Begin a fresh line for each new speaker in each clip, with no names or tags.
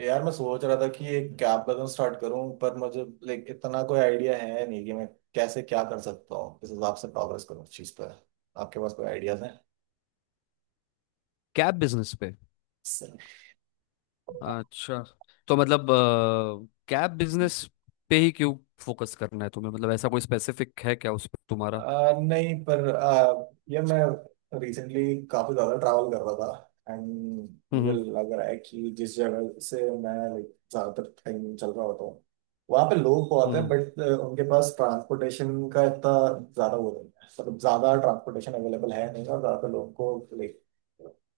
यार मैं सोच रहा था कि एक कैब बिजनेस स्टार्ट करूं पर मुझे लाइक इतना कोई आइडिया है नहीं कि मैं कैसे क्या कर सकता हूँ किस हिसाब से प्रोग्रेस करूँ उस चीज़ पर। आपके पास कोई आइडियाज
कैब बिजनेस पे।
हैं?
अच्छा। तो मतलब कैब बिजनेस पे ही क्यों फोकस करना है तुम्हें? मतलब ऐसा कोई स्पेसिफिक है क्या उस पर तुम्हारा?
नहीं पर ये मैं रिसेंटली काफी ज्यादा ट्रैवल कर रहा था एंड मुझे
हम्म।
लग रहा है कि जिस जगह से मैं लाइक ज्यादातर टाइम चल रहा होता हूँ वहाँ पे लोग बहुत हैं
हम्म।
बट उनके पास ट्रांसपोर्टेशन का इतना ज्यादा वो नहीं है। मतलब ज्यादा ट्रांसपोर्टेशन अवेलेबल है नहीं, और ज्यादातर लोगों को लाइक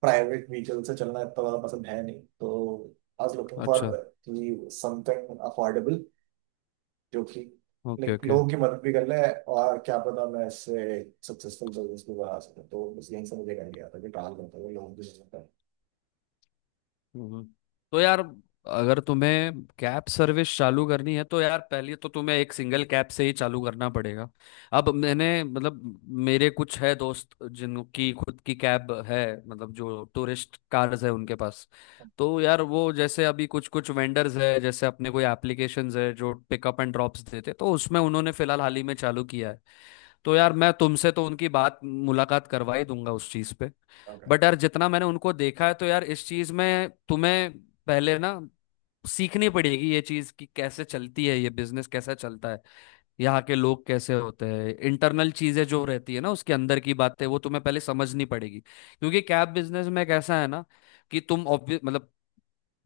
प्राइवेट व्हीकल से चलना इतना ज्यादा पसंद है नहीं, तो आई वाज लुकिंग
अच्छा।
फॉर समथिंग अफोर्डेबल जो कि
ओके।
Like
okay.
लोगों की मदद भी कर ले, और क्या पता मैं इससे सक्सेसफुल बिजनेस भी बना सकूं। तो बस यहीं से मुझे आइडिया आता है कि ट्रैवल करते हुए लोगों की मदद करना।
हम्म। तो यार, अगर तुम्हें कैब सर्विस चालू करनी है तो यार पहले तो तुम्हें एक सिंगल कैब से ही चालू करना पड़ेगा। अब मैंने मतलब मेरे कुछ है दोस्त जिनकी खुद की कैब है, मतलब जो टूरिस्ट कार्स है उनके पास। तो यार वो जैसे अभी कुछ कुछ वेंडर्स है, जैसे अपने कोई एप्लीकेशंस है जो पिकअप एंड ड्रॉप्स देते, तो उसमें उन्होंने फिलहाल हाल ही में चालू किया है। तो यार मैं तुमसे तो उनकी बात मुलाकात करवा ही दूंगा उस चीज पे।
ओके।
बट यार, जितना मैंने उनको देखा है तो यार इस चीज में तुम्हें पहले ना सीखनी पड़ेगी ये चीज, कि कैसे चलती है ये बिजनेस, कैसा चलता है, यहाँ के लोग कैसे होते हैं, इंटरनल चीजें जो रहती है ना उसके अंदर की बातें वो तुम्हें पहले समझनी पड़ेगी, क्योंकि कैब बिजनेस में कैसा है ना कि तुम मतलब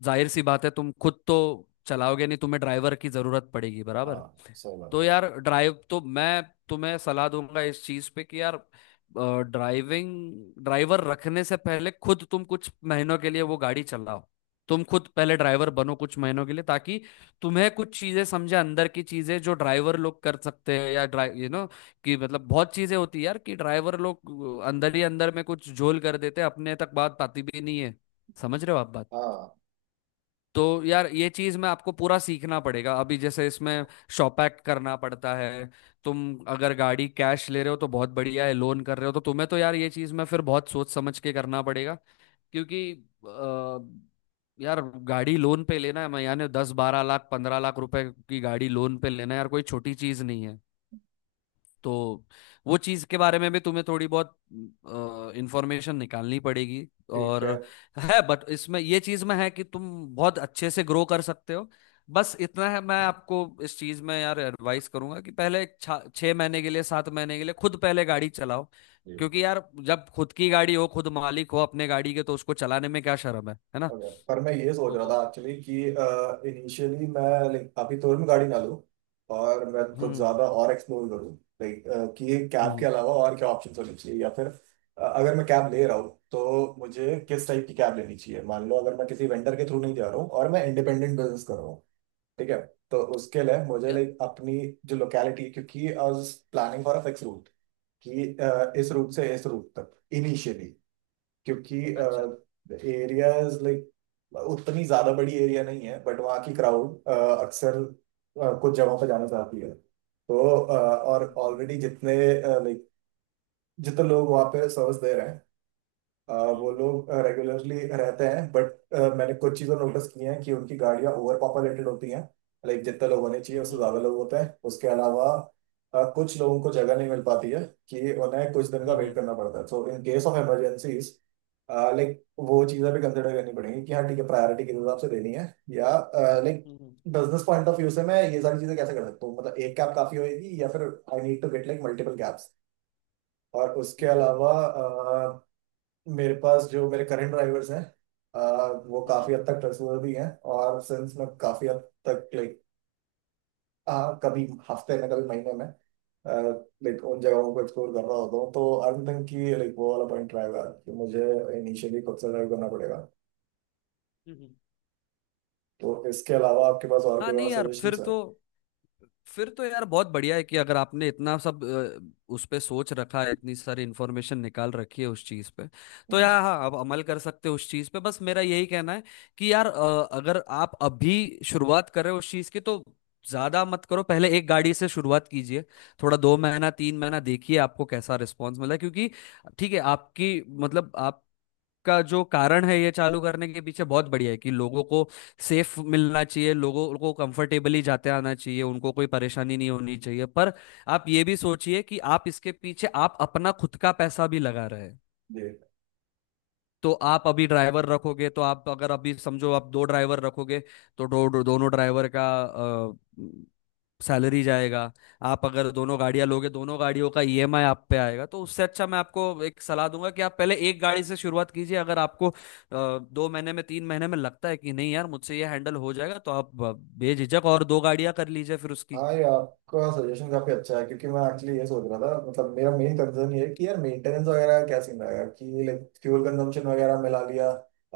जाहिर सी बात है तुम खुद तो चलाओगे नहीं, तुम्हें ड्राइवर की जरूरत पड़ेगी
हाँ
बराबर।
सही बात
तो
है।
यार ड्राइव तो मैं तुम्हें सलाह दूंगा इस चीज पे कि यार ड्राइविंग ड्राइवर रखने से पहले खुद तुम कुछ महीनों के लिए वो गाड़ी चलाओ। तुम खुद पहले ड्राइवर बनो कुछ महीनों के लिए, ताकि तुम्हें कुछ चीजें समझे, अंदर की चीजें जो ड्राइवर लोग कर सकते हैं या ड्राइव यू नो कि मतलब बहुत चीजें होती है यार, कि ड्राइवर लोग अंदर ही अंदर में कुछ झोल कर देते हैं, अपने तक बात पाती भी नहीं है। समझ रहे हो आप बात?
हाँ।
तो यार ये चीज में आपको पूरा सीखना पड़ेगा। अभी जैसे इसमें शॉप एक्ट करना पड़ता है। तुम अगर गाड़ी कैश ले रहे हो तो बहुत बढ़िया है, लोन कर रहे हो तो तुम्हें तो यार ये चीज में फिर बहुत सोच समझ के करना पड़ेगा, क्योंकि अ, यार गाड़ी लोन पे लेना है, मैं यानी 10-12 लाख 15 लाख रुपए की गाड़ी लोन पे लेना है यार, कोई छोटी चीज नहीं है। तो वो चीज के बारे में भी तुम्हें थोड़ी बहुत इंफॉर्मेशन निकालनी पड़ेगी।
ठीक
और
है।
है बट इसमें ये चीज में है कि तुम बहुत अच्छे से ग्रो कर सकते हो। बस इतना है मैं आपको इस चीज में यार एडवाइस करूंगा कि पहले एक 6 महीने के लिए 7 महीने के लिए खुद पहले गाड़ी चलाओ,
जी।
क्योंकि यार जब खुद की गाड़ी हो, खुद मालिक हो अपने गाड़ी के, तो उसको चलाने में क्या शर्म है ना?
ओके, पर मैं ये सोच रहा
तो
था एक्चुअली कि इनिशियली मैं लाइक अभी तुरंत गाड़ी ना लूँ, और मैं कुछ
हम्म।
ज़्यादा और एक्सप्लोर करूँ, लाइक कि कैब के
हम्म।
अलावा और क्या ऑप्शन होने चाहिए। या फिर अगर मैं कैब ले रहा हूँ तो मुझे किस टाइप की कैब लेनी चाहिए? मान लो अगर मैं किसी वेंडर के थ्रू नहीं जा रहा हूँ और मैं इंडिपेंडेंट बिजनेस कर रहा हूँ, ठीक है, तो उसके लिए मुझे
या-
लाइक अपनी जो लोकेलिटी, क्योंकि I was planning for a fix route कि इस
हम्म।
रूट से इस रूट तक इनिशियली, क्योंकि
अच्छा।
एरियाज लाइक उतनी ज्यादा बड़ी एरिया नहीं है बट वहाँ की क्राउड अक्सर कुछ जगहों पर जाना चाहती है, तो और
हम्म
ऑलरेडी जितने लाइक जितने लोग वहाँ पे सर्विस दे रहे हैं, वो
हम्म
लोग रेगुलरली रहते हैं, बट मैंने कुछ चीज़ें नोटिस की हैं कि उनकी गाड़ियाँ ओवर पॉपुलेटेड होती हैं, लाइक जितने लोग होने चाहिए
हम्म।
उससे
हम्म।
ज़्यादा लोग होते हैं। उसके अलावा कुछ लोगों को जगह नहीं मिल पाती है, कि उन्हें कुछ दिन का
हम्म। हम्म।
वेट करना पड़ता है। So in case of emergencies, like वो चीज़ें भी कंसिडर करनी पड़ेंगी कि हाँ ठीक है, प्रायोरिटी किस हिसाब से देनी है, या like
hmm.
Business point of view से मैं ये सारी चीज़ें कैसे कर सकता हूँ? मतलब एक कैब काफ़ी होगी या फिर I need to get like multiple cabs? और उसके
हम्म। हम्म।
अलावा, मेरे पास जो मेरे करंट ड्राइवर्स हैं वो
हम्म। हम्म।
काफी हद तक ट्रस्टवर्दी हैं। और सिंस मैं काफी हद तक लाइक, हाँ, कभी हफ्ते में कभी महीने में लाइक उन जगहों को एक्सप्लोर कर रहा होता हूँ, तो आई डोंट थिंक कि लाइक वो वाला पॉइंट रहेगा कि मुझे इनिशियली खुद से ड्राइव करना पड़ेगा।
हम्म।
तो इसके अलावा आपके पास और
हाँ
कोई और
नहीं यार,
सजेशन
फिर
है?
तो फिर तो यार बहुत बढ़िया है कि अगर आपने इतना सब उस पे सोच रखा है, इतनी सारी इंफॉर्मेशन निकाल रखी है उस चीज पे। तो
हम्म।
यार हाँ, आप अमल कर सकते हो उस चीज पे। बस मेरा यही कहना है कि यार अगर आप अभी शुरुआत कर रहे हो उस चीज की, तो ज्यादा मत करो, पहले एक गाड़ी से शुरुआत कीजिए। थोड़ा 2 महीना 3 महीना देखिए आपको कैसा रिस्पॉन्स मिला है। क्योंकि ठीक है आपकी मतलब आप का जो कारण है ये चालू करने के पीछे बहुत बढ़िया है, कि लोगों को सेफ मिलना चाहिए, लोगों को कंफर्टेबली जाते आना चाहिए, उनको कोई परेशानी नहीं होनी चाहिए। पर आप ये भी सोचिए कि आप इसके पीछे आप अपना खुद का पैसा भी लगा रहे हैं।
जी।
तो आप अभी ड्राइवर रखोगे, तो आप अगर अभी समझो आप दो ड्राइवर रखोगे, तो दो, दो, दोनों ड्राइवर का सैलरी जाएगा। आप अगर दोनों गाड़ियां लोगे, दोनों गाड़ियों का ईएमआई आप पे आएगा। तो उससे अच्छा मैं आपको एक सलाह दूंगा कि आप पहले एक गाड़ी से शुरुआत कीजिए। अगर आपको 2 महीने में 3 महीने में लगता है कि नहीं यार मुझसे ये हैंडल हो जाएगा, तो आप बेझिझक और दो गाड़ियां कर लीजिए फिर उसकी।
हाँ, ये आपका सजेशन काफी अच्छा है, क्योंकि मैं एक्चुअली ये सोच रहा था। मतलब मेरा मेन कंसर्न ये है कि यार मेंटेनेंस वगैरह का क्या सीन रहेगा, कि लाइक फ्यूल कंजम्पशन वगैरह मिला लिया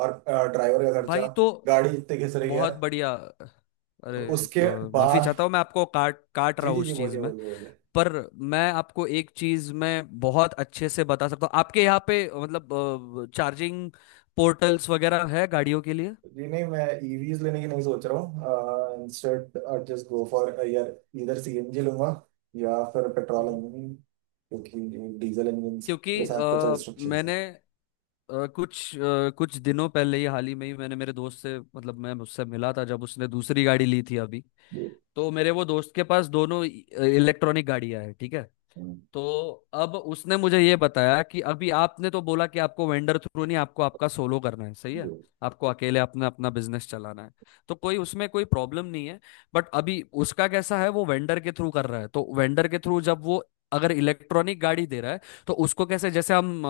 और ड्राइवर का खर्चा,
भाई तो
गाड़ी जितने घिस रही है,
बहुत बढ़िया! अरे
तो उसके
माफी
बाद।
चाहता हूँ, मैं आपको काट काट
जी
रहा हूँ
जी जी,
उस चीज
बोलिए
में।
बोलिए बोलिए।
पर मैं आपको एक चीज में बहुत अच्छे से बता सकता हूँ। आपके यहाँ पे मतलब चार्जिंग पोर्टल्स वगैरह है गाड़ियों के लिए?
जी नहीं, मैं ईवीज लेने की नहीं सोच रहा हूँ। Instead I just go for यार इधर सीएनजी लूंगा, या फिर पेट्रोल
हम्म।
इंजन, क्योंकि डीजल इंजन के
क्योंकि
साथ कुछ रिस्ट्रिक्शन है।
मैंने कुछ दिनों पहले ही, हाल ही में ही, मैंने मेरे दोस्त से, मतलब मैं उससे मिला था जब उसने दूसरी गाड़ी ली थी अभी।
जी।
तो मेरे वो दोस्त के पास दोनों इलेक्ट्रॉनिक गाड़ियां हैं, ठीक है?
हम्म,
तो अब उसने मुझे ये बताया कि अभी आपने तो बोला कि आपको वेंडर थ्रू नहीं, आपको आपका सोलो करना है, सही
जी
है? आपको अकेले अपना अपना बिजनेस चलाना है। तो कोई उसमें कोई प्रॉब्लम नहीं है। बट अभी उसका कैसा है, वो वेंडर के थ्रू कर रहा है। तो वेंडर के थ्रू जब वो अगर इलेक्ट्रॉनिक गाड़ी दे रहा है, तो उसको कैसे, जैसे हम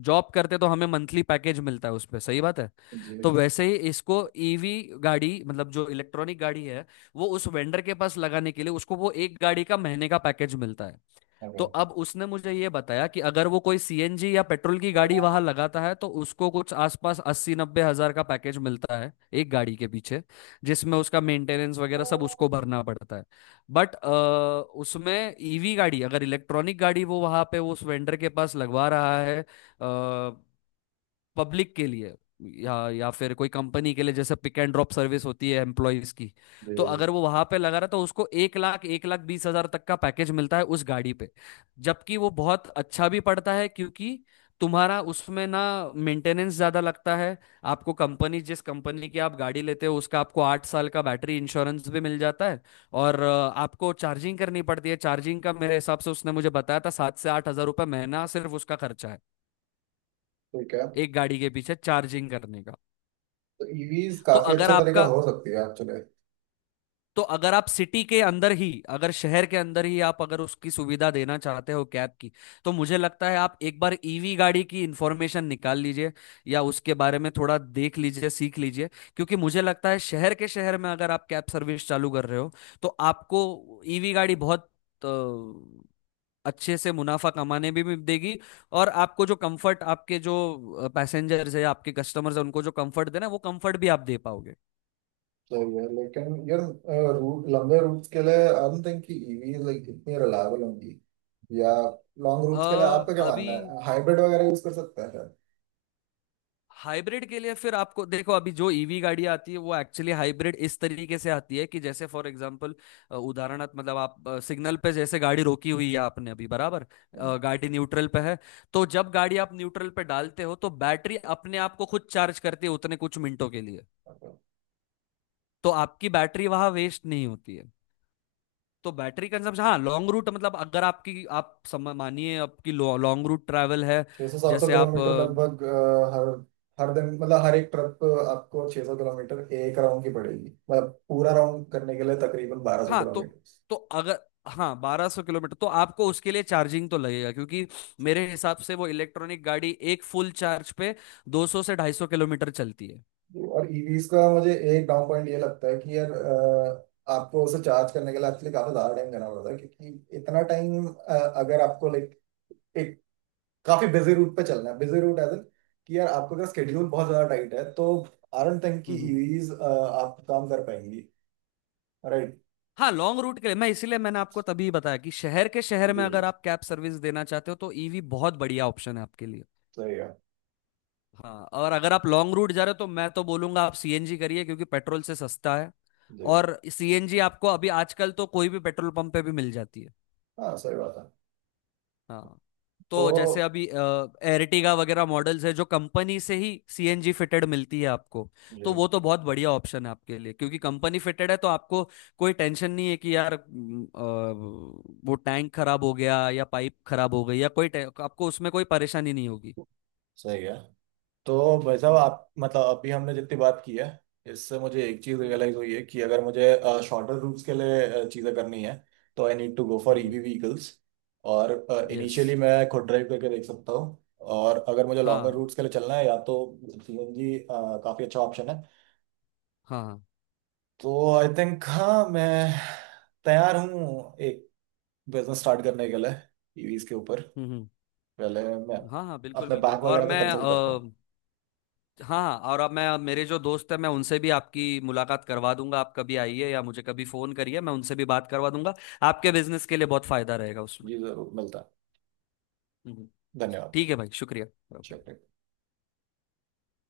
जॉब करते तो हमें मंथली पैकेज मिलता है उस पे, सही बात है? तो
जी,
वैसे ही इसको ईवी गाड़ी, मतलब जो इलेक्ट्रॉनिक गाड़ी है, वो उस वेंडर के पास लगाने के लिए उसको वो एक गाड़ी का महीने का पैकेज मिलता है।
हाँ,
तो
हाँ,
अब उसने मुझे ये बताया कि अगर वो कोई सीएनजी या पेट्रोल की गाड़ी वहां लगाता है तो उसको कुछ आसपास 80-90 हजार का पैकेज मिलता है एक गाड़ी के पीछे, जिसमें उसका मेंटेनेंस वगैरह सब उसको भरना पड़ता है। बट उसमें ईवी गाड़ी, अगर इलेक्ट्रॉनिक गाड़ी वो वहां पे उस वेंडर के पास लगवा रहा है पब्लिक के लिए या फिर कोई कंपनी के लिए, जैसे पिक एंड ड्रॉप सर्विस होती है एम्प्लॉयज की, तो अगर
जी।
वो वहां पे लगा रहा तो उसको 1 लाख 1 लाख 20 हजार तक का पैकेज मिलता है उस गाड़ी पे। जबकि वो बहुत अच्छा भी पड़ता है, क्योंकि तुम्हारा उसमें ना मेंटेनेंस ज्यादा लगता है। आपको कंपनी, जिस कंपनी की आप गाड़ी लेते हो उसका, आपको 8 साल का बैटरी इंश्योरेंस भी मिल जाता है। और आपको चार्जिंग करनी पड़ती है, चार्जिंग का मेरे हिसाब से उसने मुझे बताया था 7 से 8 हजार रुपये महीना सिर्फ उसका खर्चा है
ठीक है,
एक गाड़ी के पीछे चार्जिंग करने का।
तो ईवीज
तो
काफी
अगर
अच्छा तरीका
आपका,
हो सकती है एक्चुअली।
तो अगर आप सिटी के अंदर ही, अगर शहर के अंदर ही आप अगर उसकी सुविधा देना चाहते हो कैब की, तो मुझे लगता है आप एक बार ईवी गाड़ी की इंफॉर्मेशन निकाल लीजिए, या उसके बारे में थोड़ा देख लीजिए, सीख लीजिए। क्योंकि मुझे लगता है शहर के शहर में अगर आप कैब सर्विस चालू कर रहे हो, तो आपको ईवी गाड़ी बहुत अ, अच्छे से मुनाफा कमाने भी देगी। और आपको जो कंफर्ट, आपके जो पैसेंजर्स है, आपके कस्टमर्स है, उनको जो कंफर्ट देना है, वो कंफर्ट भी आप दे पाओगे।
तो ये लेकिन यार रूट, लंबे रूट्स के लिए आई डोंट थिंक कि ईवीज लाइक इतनी रिलायबल होंगी, या लॉन्ग रूट्स के लिए आपका क्या
अभी
मानना है, हाइब्रिड वगैरह यूज कर सकते हैं
हाइब्रिड के लिए फिर आपको देखो, अभी जो ईवी गाड़ी आती है वो एक्चुअली हाइब्रिड इस तरीके से आती है कि जैसे फॉर एग्जांपल, उदाहरणार्थ, मतलब आप सिग्नल पे जैसे गाड़ी रोकी हुई है आपने अभी बराबर,
शायद?
गाड़ी न्यूट्रल पे है, तो जब गाड़ी आप न्यूट्रल पे डालते हो तो बैटरी अपने आप को खुद चार्ज करती है उतने कुछ मिनटों के लिए। तो आपकी बैटरी वहां वेस्ट नहीं होती है। तो बैटरी कंजम्पशन, हाँ लॉन्ग रूट मतलब अगर आपकी, आप मानिए आपकी लॉन्ग रूट ट्रैवल है,
600-700
जैसे आप।
किलोमीटर लगभग हर हर दिन, मतलब हर एक ट्रिप आपको 600 किलोमीटर एक राउंड की पड़ेगी। मतलब पूरा राउंड करने के लिए तकरीबन 1200
हाँ तो
किलोमीटर।
तो अगर, हाँ 1200 किलोमीटर, तो आपको उसके लिए चार्जिंग तो लगेगा, क्योंकि मेरे हिसाब से वो इलेक्ट्रॉनिक गाड़ी एक फुल चार्ज पे 200 से 250 किलोमीटर चलती है।
और ईवीज का मुझे एक डाउन पॉइंट ये लगता है कि यार आपको उसे चार्ज करने के लिए एक्चुअली काफी ज्यादा टाइम देना पड़ता है, क्योंकि इतना टाइम अगर आपको लाइक एक काफी बिजी रूट पे चलना है, बिजी रूट एज एन, कि यार आपको अगर स्केड्यूल बहुत ज्यादा टाइट है तो आई डोंट थिंक कि
हम्म।
ईवीज आप काम कर पाएंगी। राइट।
हाँ लॉन्ग रूट के लिए मैं, इसीलिए मैंने आपको तभी बताया कि शहर के शहर
जी।
में अगर आप कैब सर्विस देना चाहते हो, तो ईवी बहुत बढ़िया ऑप्शन है आपके लिए।
सही है।
हाँ, और अगर आप लॉन्ग रूट जा रहे हो तो मैं तो बोलूंगा आप सीएनजी करिए, क्योंकि पेट्रोल से सस्ता है।
जी।
और सीएनजी आपको अभी आजकल तो कोई भी पेट्रोल पंप पे भी मिल जाती है।
हाँ सही बात है।
हाँ।
तो
तो जैसे अभी एरटिगा वगैरह मॉडल्स है जो कंपनी से ही सीएनजी फिटेड मिलती है आपको। तो
जी।
वो तो बहुत बढ़िया ऑप्शन है आपके लिए, क्योंकि कंपनी फिटेड है तो आपको कोई टेंशन नहीं है कि यार वो टैंक खराब हो गया या पाइप खराब हो गई या कोई आपको उसमें कोई परेशानी नहीं होगी।
सही है। तो भाई साहब आप, मतलब अभी हमने जितनी बात की है, इससे मुझे एक चीज
हम्म।
रियलाइज हुई है कि अगर मुझे शॉर्टर रूट्स के लिए चीजें करनी है, तो I need to go for
hmm.
EV vehicles, और
यस।
इनिशियली मैं खुद ड्राइव करके देख सकता हूँ। और अगर मुझे लॉन्गर
हाँ।
रूट्स के लिए चलना है या तो सीएनजी काफी अच्छा ऑप्शन है।
हाँ।
तो आई थिंक हाँ, मैं तैयार हूँ एक बिजनेस स्टार्ट करने के लिए ईवीज के ऊपर।
हम्म। हम्म।
पहले मैं
हाँ हाँ बिल्कुल
अपने
बिल्कुल।
बैंक
और
वगैरह से
मैं।
कंसल्ट करता हूँ।
हाँ, और अब मैं, अब मेरे जो दोस्त हैं मैं उनसे भी आपकी मुलाकात करवा दूंगा। आप कभी आइए या मुझे कभी फोन करिए, मैं उनसे भी बात करवा दूंगा। आपके बिजनेस के लिए बहुत फायदा रहेगा उसमें।
जी जरूर, मिलता
हम्म।
है, धन्यवाद।
ठीक है भाई, शुक्रिया।
चलिए।